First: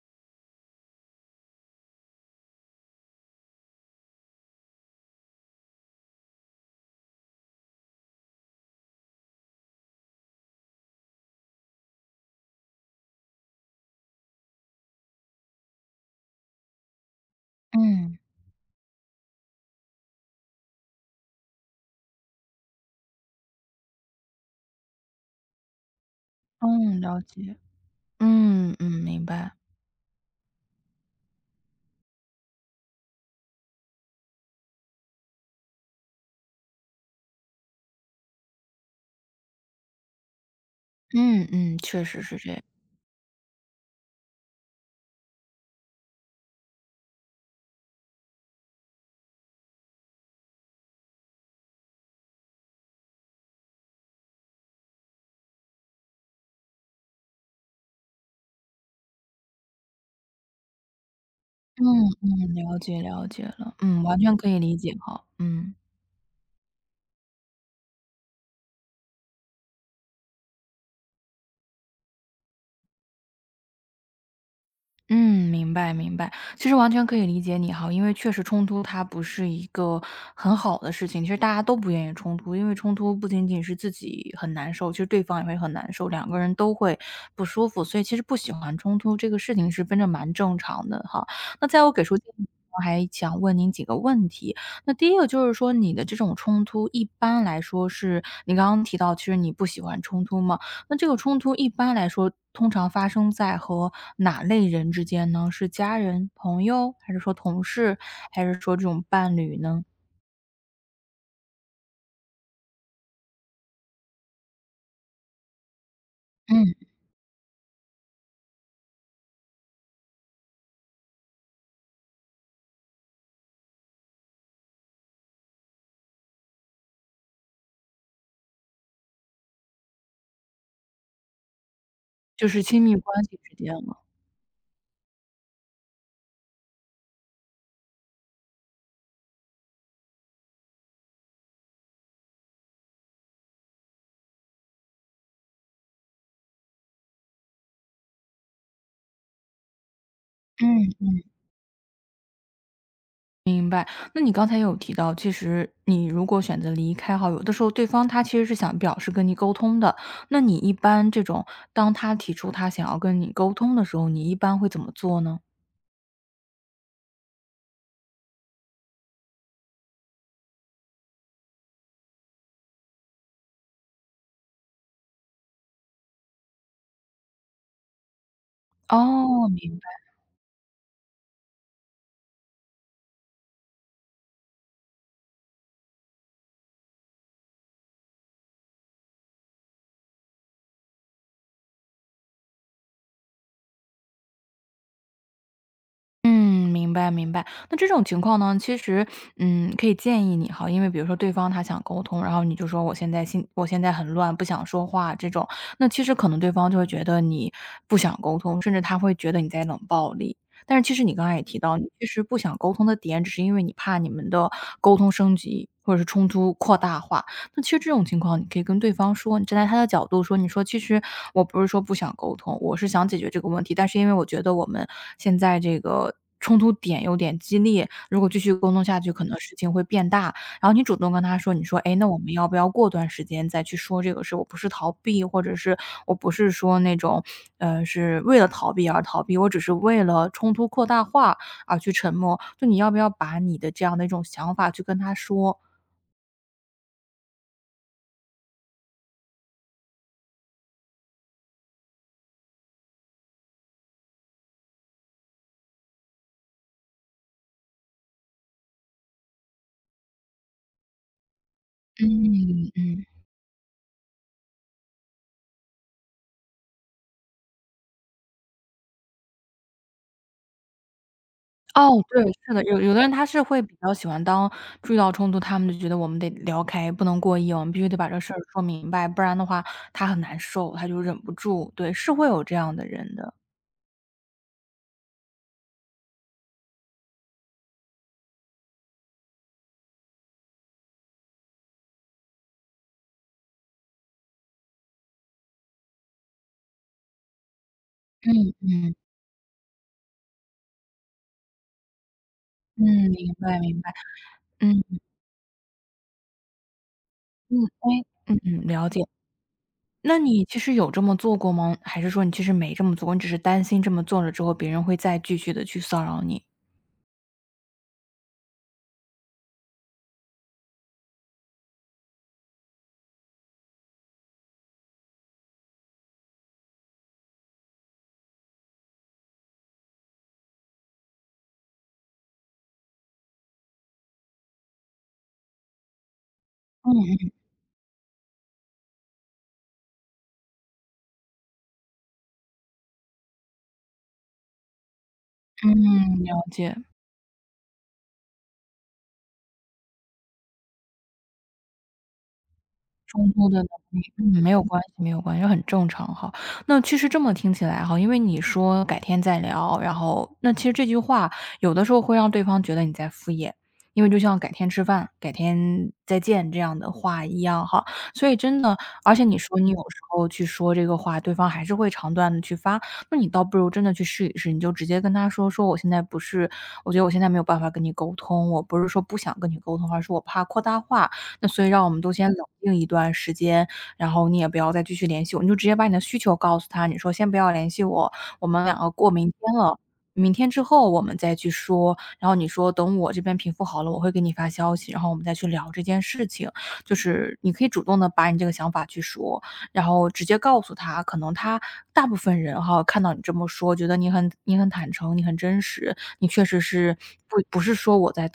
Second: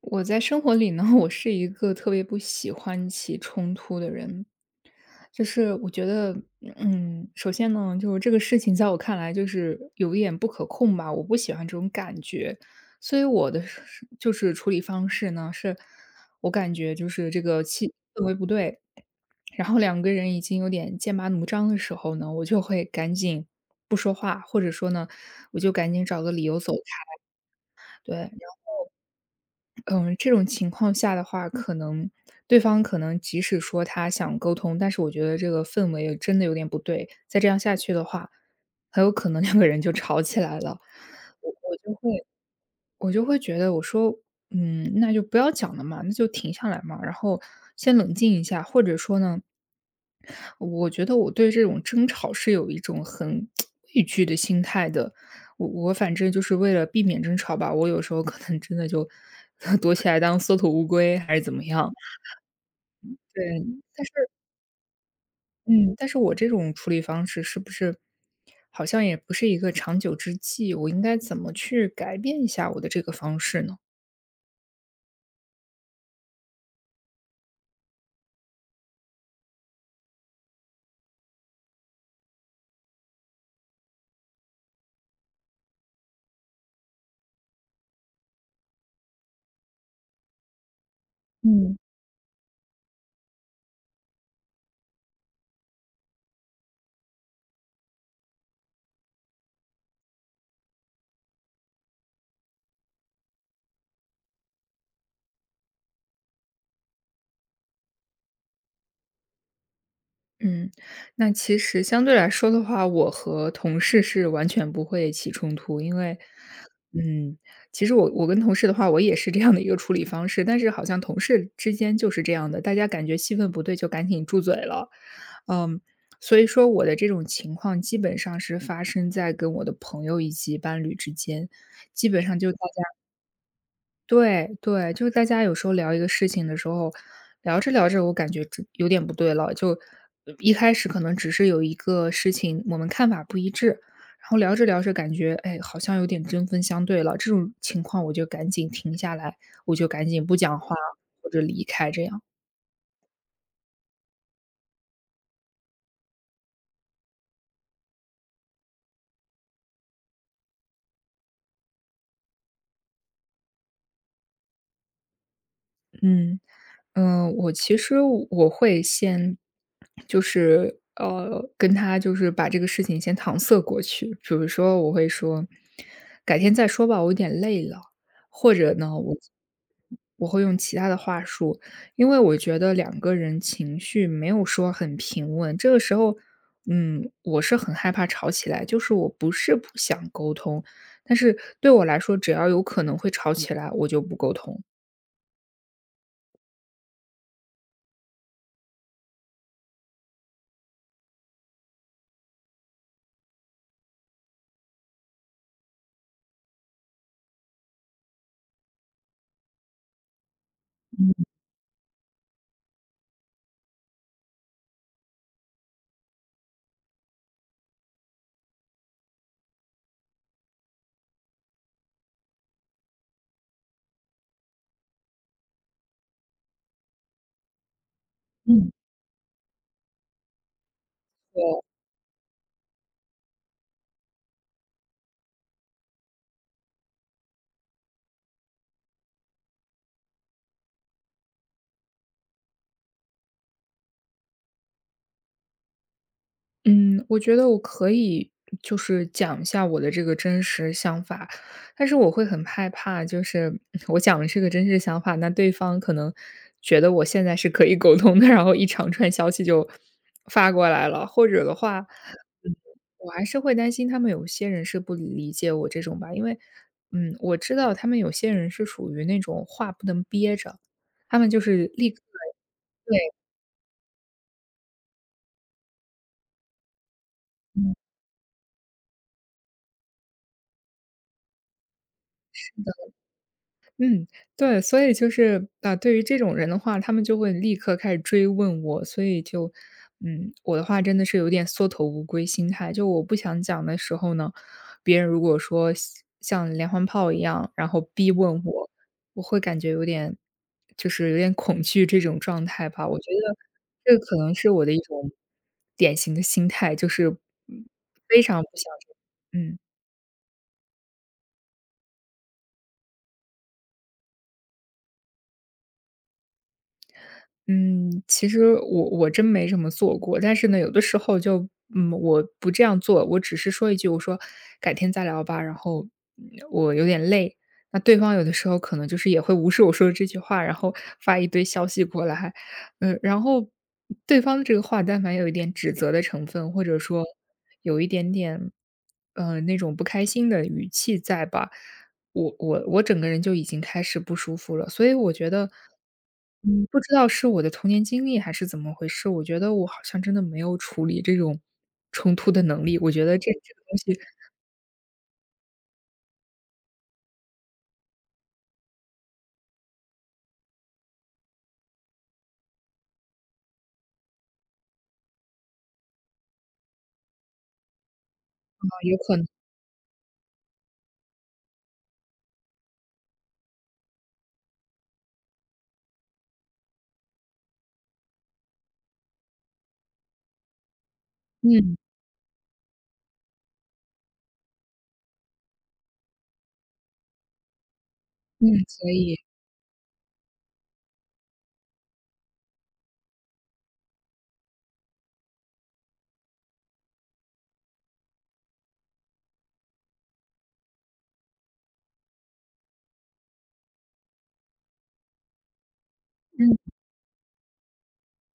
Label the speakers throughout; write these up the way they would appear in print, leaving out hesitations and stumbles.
Speaker 1: 我在生活里呢，我是一个特别不喜欢起冲突的人。就是我觉得，首先呢，就是这个事情在我看来就是有一点不可控吧，我不喜欢这种感觉。所以我的是就是处理方式呢，我感觉就是这个气
Speaker 2: 嗯，
Speaker 1: 氛围不对，然后两个人已经有点剑拔弩张的时候呢，我就会赶紧不说话，或者说呢，我就赶紧找个理由走
Speaker 2: 嗯，
Speaker 1: 开。
Speaker 2: 了解。
Speaker 1: 对。
Speaker 2: 嗯，嗯，明白。
Speaker 1: 嗯，这种情况下的话，可能对方可能即使说他想沟通，但是我觉得这个氛围真的有点不对，再这样下去的话，很有可能两个人就吵起来了。
Speaker 2: 嗯，嗯，确实是这样。
Speaker 1: 我就会觉得，我说，那就不要讲了嘛，那就停下来嘛，然后先冷静一下，或者说呢，我觉得我对这种争吵是有一种很 畏惧的心态的。我反正就是为了避免争吵吧，我有时候可能真的就 躲起来当缩头乌龟，还是怎么
Speaker 2: 嗯，
Speaker 1: 样。
Speaker 2: 嗯，了解了解
Speaker 1: 对。
Speaker 2: 了。嗯，
Speaker 1: 但是
Speaker 2: 完全可以理解哈，嗯。
Speaker 1: 嗯，但是我这种处理方式是不是好像也不是一个长久之计，我应该怎么去改变一下我的这个方式呢？
Speaker 2: 嗯，明白明白，其实完全可以理解你哈，因为确实冲突它不是一个很好的事情，其实大家都不愿意冲突，因为冲突不仅仅是自己很难受，其实对方也会很难受，两个人都会不舒服，所以其实不喜欢冲突这个事情是真的蛮正常的哈。那在我给出建议之前，我还想问您几个问题。那第一个就是说，你的这种冲突一般来说是你刚刚提到，其实你不喜欢冲突吗？那这个冲突一般来说，通常发生在和哪类人之间呢？是家人、朋友，还是说同事，还是说这种伴侣呢？
Speaker 1: 嗯，那其实相对来说的话，我和同事是完全不会起冲突，因为，
Speaker 2: 嗯。
Speaker 1: 嗯，其实我跟同事的话，我也是这样的一个处理方式，但是好像同事之间就是这样的，大家感觉气氛不对就赶紧住嘴了。嗯，所以说我的这种情况基本上是发生在跟我的朋友以及伴侣之间，基本上
Speaker 2: 就
Speaker 1: 就大
Speaker 2: 是亲密
Speaker 1: 家，
Speaker 2: 关系之间了。
Speaker 1: 对对，就是大家有时候聊一个事情的时候，聊着聊着，我感觉这有点不对了。就一开始可能只是有一个事情我们看法不一致，然后聊着聊着，感觉哎，好像有点针锋相对了。这种情况，我就赶紧停下来，我就赶紧不讲话
Speaker 2: 嗯。
Speaker 1: 或者离开，这样。
Speaker 2: 那你刚才有提到，其实你如果选择离开哈，有的时候对方他其实是想表示跟你沟通的，那你一般这种当他提出他想要跟你沟通的时候，你一般会怎么做呢？
Speaker 1: 嗯，我其实我会先就是跟他就是把这个事情先搪塞过去。比如说，我会说改天再说吧，我有点累了。或者呢，我
Speaker 2: 哦，
Speaker 1: 我会用其他的话术，因为我觉得两个人情绪没有说很平稳，这个时候，我是很害怕吵起来，就是我不是不想沟通，但是对我来说，只要有可能会吵起来，我就不沟通。
Speaker 2: 明白明白。那这种情况呢，其实，可以建议你哈，因为比如说对方他想沟通，然后你就说我现在很乱，不想说话这种，那其实可能对方就会觉得你不想沟通，甚至他会觉得你在冷暴力。但是其实你刚才也提到，你其实不想沟通的点，只是因为你怕你们的沟通升级或者是冲突扩大化。那其实这种情况，你可以跟对方说，你站在他的角度说，你说其实我不是说不想沟通，我是想解决这个问题，但是因为我觉得我们现在这个冲突点有点激烈，如果继续
Speaker 1: 嗯。
Speaker 2: 沟通下去，可能事情会变大。然后你主动跟他说，你说，哎，那我们要不要过段时间再去说这个事？我不是逃避，或者是我不是说那种，是为了逃避而逃避，我只是为了冲突扩大化而去沉默。就你要不要把你的这样的一种想法去跟他说？
Speaker 1: 嗯，我觉得我可以就是讲一下我的这个真实想法，但是我会很害怕，就是 我讲的这个真实想法，那对方可能觉得我现在是可以沟通的，然后一长串消息就发过来了，或者的话，
Speaker 2: 嗯嗯。
Speaker 1: 我还是会担心他们有些人是不理解我这种吧。因为我知道他们有些人是属于那种话不能憋着，他们就是立刻。
Speaker 2: 哦，对，是的，有有
Speaker 1: 对。
Speaker 2: 的人他是会比较喜欢当注意到冲突，他们就觉得我们得聊开，不能过夜，我们
Speaker 1: 嗯。
Speaker 2: 必须得把这事儿说明白，不然的话他很难受，他就忍不住。对，是会有这样的人的。
Speaker 1: 嗯，对，所以就是，啊，对于这种人的话，他们就会立刻开始追问我，所以就，我的话真的是有点缩头乌龟心态，就我不想讲的时候呢，别人如果说像连环炮一样，然后逼问我，
Speaker 2: 嗯，
Speaker 1: 我会感觉有点，就是有点恐惧这种状态
Speaker 2: 嗯，
Speaker 1: 吧。我觉
Speaker 2: 明
Speaker 1: 得
Speaker 2: 白明白。
Speaker 1: 这可能是我的一
Speaker 2: 嗯，
Speaker 1: 种典型的心态，就是
Speaker 2: 嗯，
Speaker 1: 嗯
Speaker 2: 哎，
Speaker 1: 非
Speaker 2: 嗯
Speaker 1: 常不
Speaker 2: 嗯，
Speaker 1: 想。
Speaker 2: 了解。
Speaker 1: 嗯。
Speaker 2: 那你其实有这么做过吗？还是说你其实没这么做过，你只是担心这么做了之后别人会再继续的去骚扰你？
Speaker 1: 嗯，其实我真没这么做过，但是呢，有的时候就我不这样做，我只是说一句，我说改天再聊吧，然后我有点累。那对方有的时候可能就是也会无视我说的这句话，然后发一堆消息过来。然后对方的这个话，但凡有一点指责的成分，或者说
Speaker 2: 嗯
Speaker 1: 有一点点，那种不开心的语气在吧，我整个人就已经开始不舒服了。所以我觉得，
Speaker 2: 嗯，了解。
Speaker 1: 不知道是我的童年经历还是怎么回事。我觉得我好像真的没有处理这种冲突的能力，我觉得
Speaker 2: 冲
Speaker 1: 这
Speaker 2: 突
Speaker 1: 这
Speaker 2: 的
Speaker 1: 个
Speaker 2: 能
Speaker 1: 东西，
Speaker 2: 力，
Speaker 1: 啊，
Speaker 2: 嗯，没有关系没有关系，很正常哈。那其实这么听起来哈，因为你说改天再聊，然后那其实这句话有的时候会让对方觉得你在敷衍，因为就像改天吃饭、改天再见这样的话一样哈。所以真的
Speaker 1: 有可
Speaker 2: 而
Speaker 1: 能。
Speaker 2: 且你说你有时候去说这个话，对方还是会长段的去发，那你倒不如真的去试一试，你就直接跟他说说：我觉得我现在没有办法跟你沟通，我不是说不想跟你沟通，而是我怕扩大化，那所以
Speaker 1: 嗯，
Speaker 2: 让我们都先冷静一段时间，然后你也不要再继续联系我，你就直接把你的需求告诉他，你说先不要联系我，
Speaker 1: 嗯。
Speaker 2: 我们两
Speaker 1: 可
Speaker 2: 个过
Speaker 1: 以。
Speaker 2: 明天了，明天之后我们再去说。然后你说等我这边平复好了，我会给你发消息，然后我们再去聊这件事情。就是你可以主动的把你这个想法去说，然后直接告诉他，可能大部分人哈看到你这么说，觉得你很坦诚，你很真实，你确
Speaker 1: 嗯，了
Speaker 2: 实是不是说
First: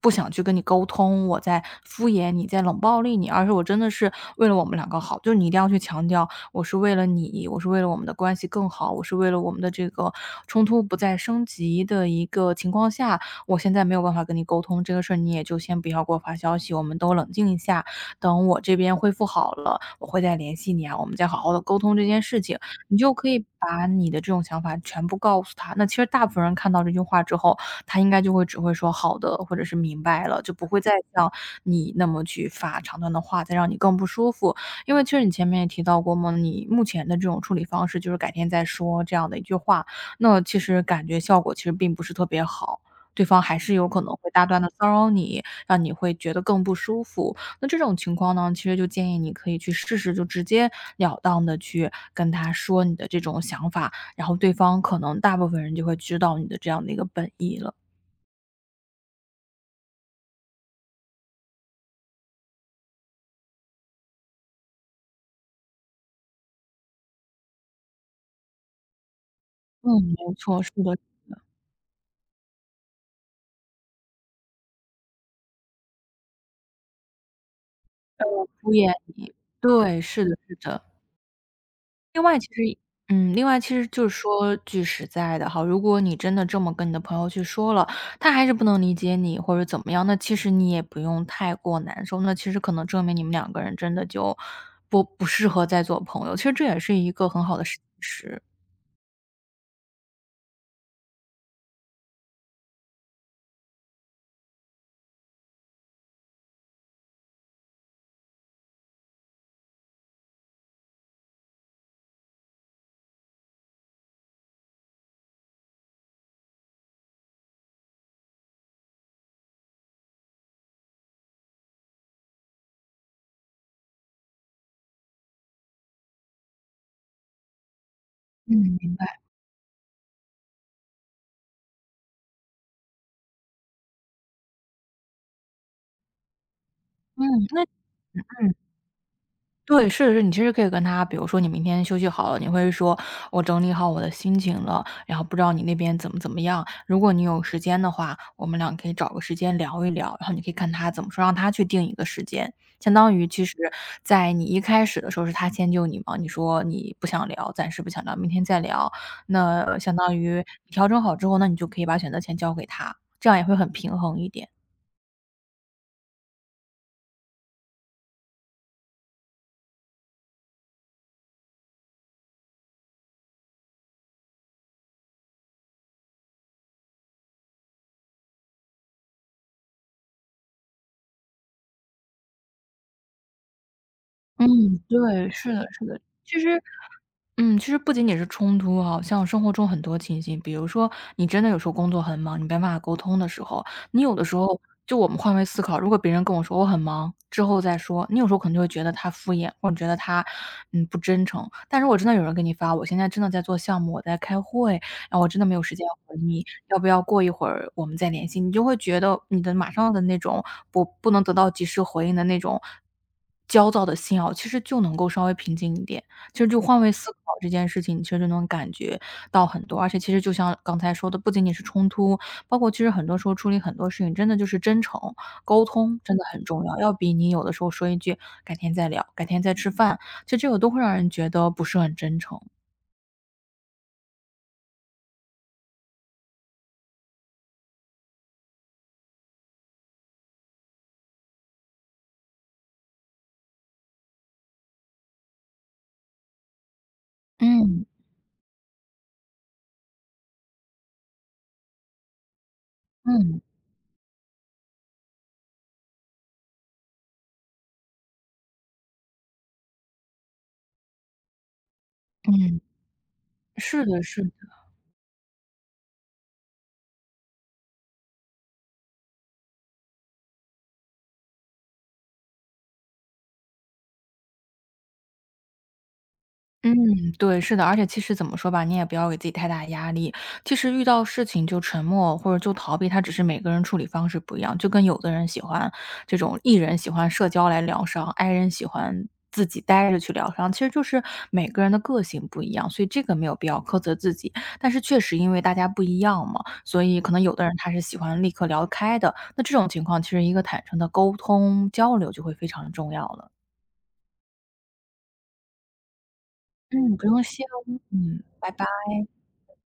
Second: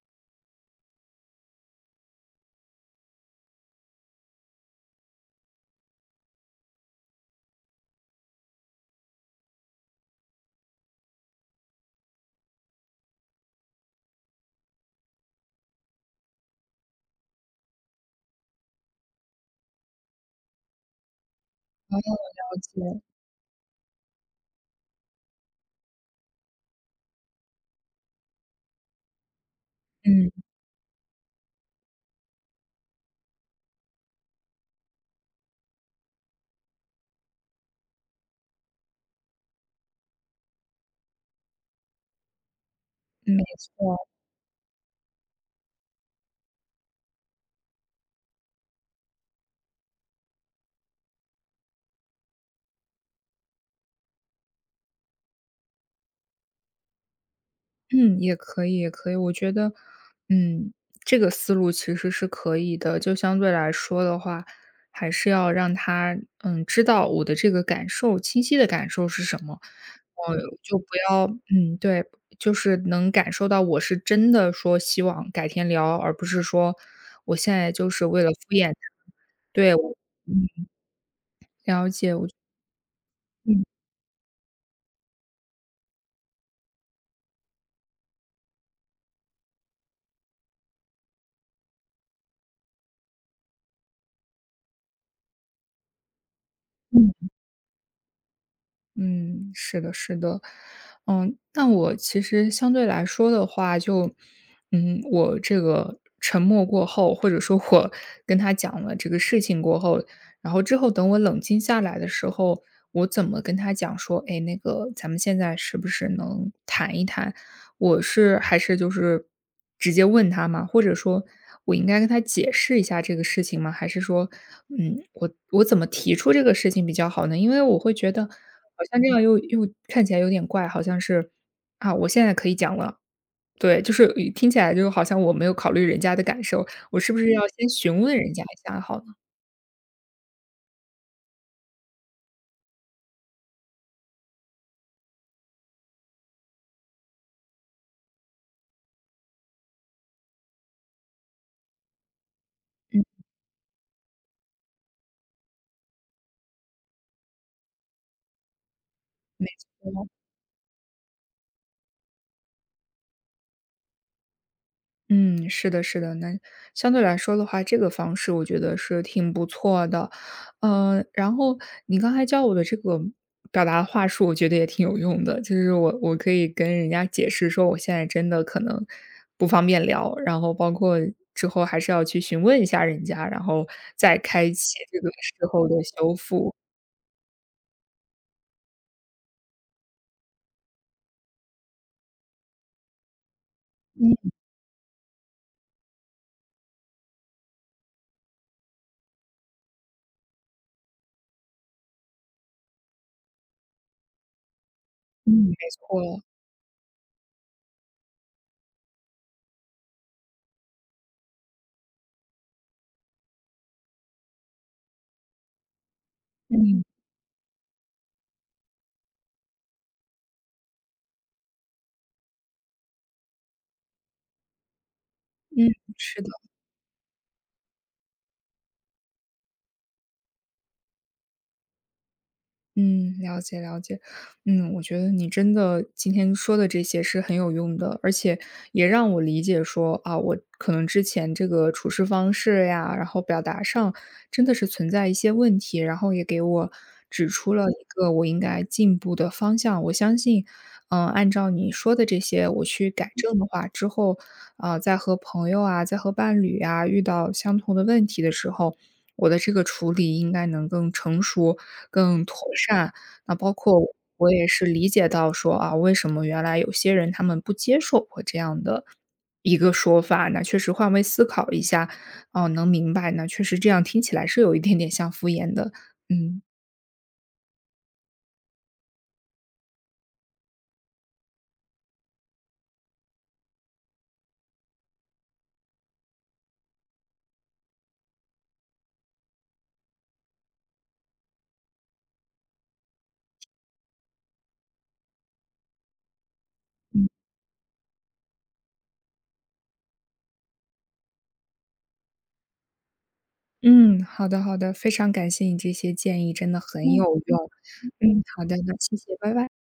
Speaker 2: 不想去跟你沟通，我在敷衍你，在冷暴力你，而是我真的是为了我们两个好，就是你一定要去强调，我是为了你，我是为了我们的关系更好，我是为了我们的这个冲突不再升级的一个情况下，我现在没有办法跟你沟通这个事儿，你也就先不要给我发消息，我们都冷静一下，等我这边恢复好了，我会再联系你啊，我们再好好的沟通这件事情。
Speaker 1: 解。
Speaker 2: 你就可以把你的这种想法全部告诉他。那其实大部分人看到这句话之后，他应该只会说好的，或者是明白了，
Speaker 1: 嗯，
Speaker 2: 就不会再像你那么去发长段的话，再让你更不舒服。因为其实你前面也提到过嘛，你目前的这种处理方式就是改天再说这样的一句话，那其实感觉效果其实并不是特别好。对
Speaker 1: 嗯，
Speaker 2: 方
Speaker 1: 没
Speaker 2: 还是有
Speaker 1: 错。
Speaker 2: 可能会大段的骚扰你，让你会觉得更不舒服。那这种情况呢，其实就建议你可以去试试，就直截了当的去跟他说你的这种想法，然后对方可能大部分人就会知道你的这样的一个本意了。
Speaker 1: 嗯，也可以，也可以。我觉得，嗯，这个思路其实是可以的。就相对来说的话，还是要让他，知道我的这个感受，清晰的感受是什么。
Speaker 2: 嗯，没错，是
Speaker 1: 就不
Speaker 2: 的，
Speaker 1: 要对，就是能感受到我是真的说希望改天聊，而不是说我现在就是为了敷衍
Speaker 2: 敷
Speaker 1: 他。
Speaker 2: 衍你。
Speaker 1: 对，
Speaker 2: 对，是的是
Speaker 1: 嗯，
Speaker 2: 的。
Speaker 1: 了解，
Speaker 2: 另外其实另外
Speaker 1: 嗯，
Speaker 2: 其实就是说句实在的哈，如果你真的这么跟你的朋友去说了，他还是不能理解你或者怎么样，那其实你也不用太过难受，那其实可能证明你们两个人真的就不适合再做朋友，其实这也是一
Speaker 1: 嗯。
Speaker 2: 个很好的事实。
Speaker 1: 嗯，是的，是的。那我其实相对来说的话，就，我这个沉默过后，或者说我 跟他讲了这个事情过后，然后之后等我冷静下来的时候，我怎么跟他讲说，哎，那个咱们现在是不是能谈一谈？还是就是直接问他吗？或者说我应该跟他解释一下这个事情吗？还是说，我怎么提出这个事情比较好呢？因为我会觉得好
Speaker 2: 嗯，
Speaker 1: 像这样又看起来有点怪，好像是啊，我现在可以讲了。对，就是听起来就好像我没有考虑人家的感受，我是不
Speaker 2: 嗯，
Speaker 1: 是要
Speaker 2: 那
Speaker 1: 先询问人家
Speaker 2: 嗯。
Speaker 1: 一下好呢？
Speaker 2: 对，是的是，你其实可以跟他，比如说你明天休息好了，你会说我整理好我的心情了，然后不知道你那边怎么样。如果你有时间的话，我们俩可以找个时间聊一聊，然后你可以看他怎么说，让他去定一个时间。相
Speaker 1: 嗯。
Speaker 2: 当于其实，在你一开始的时候是他迁就你嘛，你说你不想聊，暂时不想聊，明天再聊。那相当于你调整好之后，那你就可以把选择权交给他，这样也会很平衡一点。
Speaker 1: 嗯，是的，是的。那相对来说的话，这个方式我觉得是挺不错的。然后你刚才教我的这个表达话术，我觉得也挺有用的，就是我可以跟人家解释说，我现在真的可能不方便聊，然后包括之后还是要去询问一下人家，然后再
Speaker 2: 嗯，
Speaker 1: 开启这个
Speaker 2: 对，
Speaker 1: 事
Speaker 2: 是的，
Speaker 1: 后的
Speaker 2: 是的。
Speaker 1: 修复。
Speaker 2: 其实不仅仅是冲突好像生活中很多情形，比如说你真的有时候工作很忙，你没办法沟通的时候，你有的
Speaker 1: 嗯
Speaker 2: 时候就我们换位思考，如果别人跟我说我很忙，之后再说，你有时候可能就会觉得他敷衍，或者觉得他不真诚。但如果真的有人给你发，我现在真的在做项目，我在开会，然后我
Speaker 1: 嗯，
Speaker 2: 真的没
Speaker 1: 没
Speaker 2: 有时间回
Speaker 1: 错。
Speaker 2: 你，要不要过一会儿我们再联系？你就会觉得你的马上的那种不能得到及时回应的那种焦躁的心啊，其实就能够稍微平静一点。其实就换
Speaker 1: 嗯
Speaker 2: 位思考这件事情，其实就能感觉到很多。而且其实就像刚才说的，不仅仅是冲突，包括其实很多时候处理很多事情，真的就是真诚沟
Speaker 1: 嗯，
Speaker 2: 通真
Speaker 1: 是
Speaker 2: 的
Speaker 1: 的。
Speaker 2: 很重要，要比你有的时候说一句“改天再聊，改天再吃饭”，其实这个都会让人觉得不是很真诚。
Speaker 1: 嗯，了解了解。我觉得你真的今天说的这些是很有用的，而且也让我理解说啊，我可能之前这个处事方式呀，然后表达上真的是存在一些问题，然后也给我指出了一
Speaker 2: 嗯，
Speaker 1: 个我应该进步的方向。我相信按照你说的这些我去改正
Speaker 2: 嗯，
Speaker 1: 的话，之后，啊，在和朋友啊，在和伴侣啊，遇到相同的问题的时候，我的这个处理应该能更成熟、更妥
Speaker 2: 嗯，
Speaker 1: 善。那包括
Speaker 2: 是的是
Speaker 1: 我
Speaker 2: 的。
Speaker 1: 也是理解到说，啊，为什么原来有些人他们不接受我这样的一个说法，那确实换位思考一下，哦，能明白，那确实这样听起来是有一点点像敷衍的。嗯。
Speaker 2: 嗯，对，是的，而且其实怎么说吧，你也不要给自己太大压力。其实遇到事情就沉默或者就逃避，它只是每个人处理方式不一样。就跟有的人喜欢这种 E 人喜欢社交来疗伤，I 人喜欢自己待着去疗伤，其实就是每个人的个性不一样，所以这个没有必要苛责自己。但是确实因为大家不一样嘛，所以可能有的人他是喜欢立刻聊开的，那这种情况其实一个坦诚的沟通交流就会非常重要了。
Speaker 1: 嗯，好的好的，非常感谢你这些建议，真的很
Speaker 2: 嗯，
Speaker 1: 有
Speaker 2: 不用
Speaker 1: 用。
Speaker 2: 谢哦。
Speaker 1: 嗯，
Speaker 2: 嗯，
Speaker 1: 好
Speaker 2: 拜
Speaker 1: 的，
Speaker 2: 拜。
Speaker 1: 那谢谢，拜拜。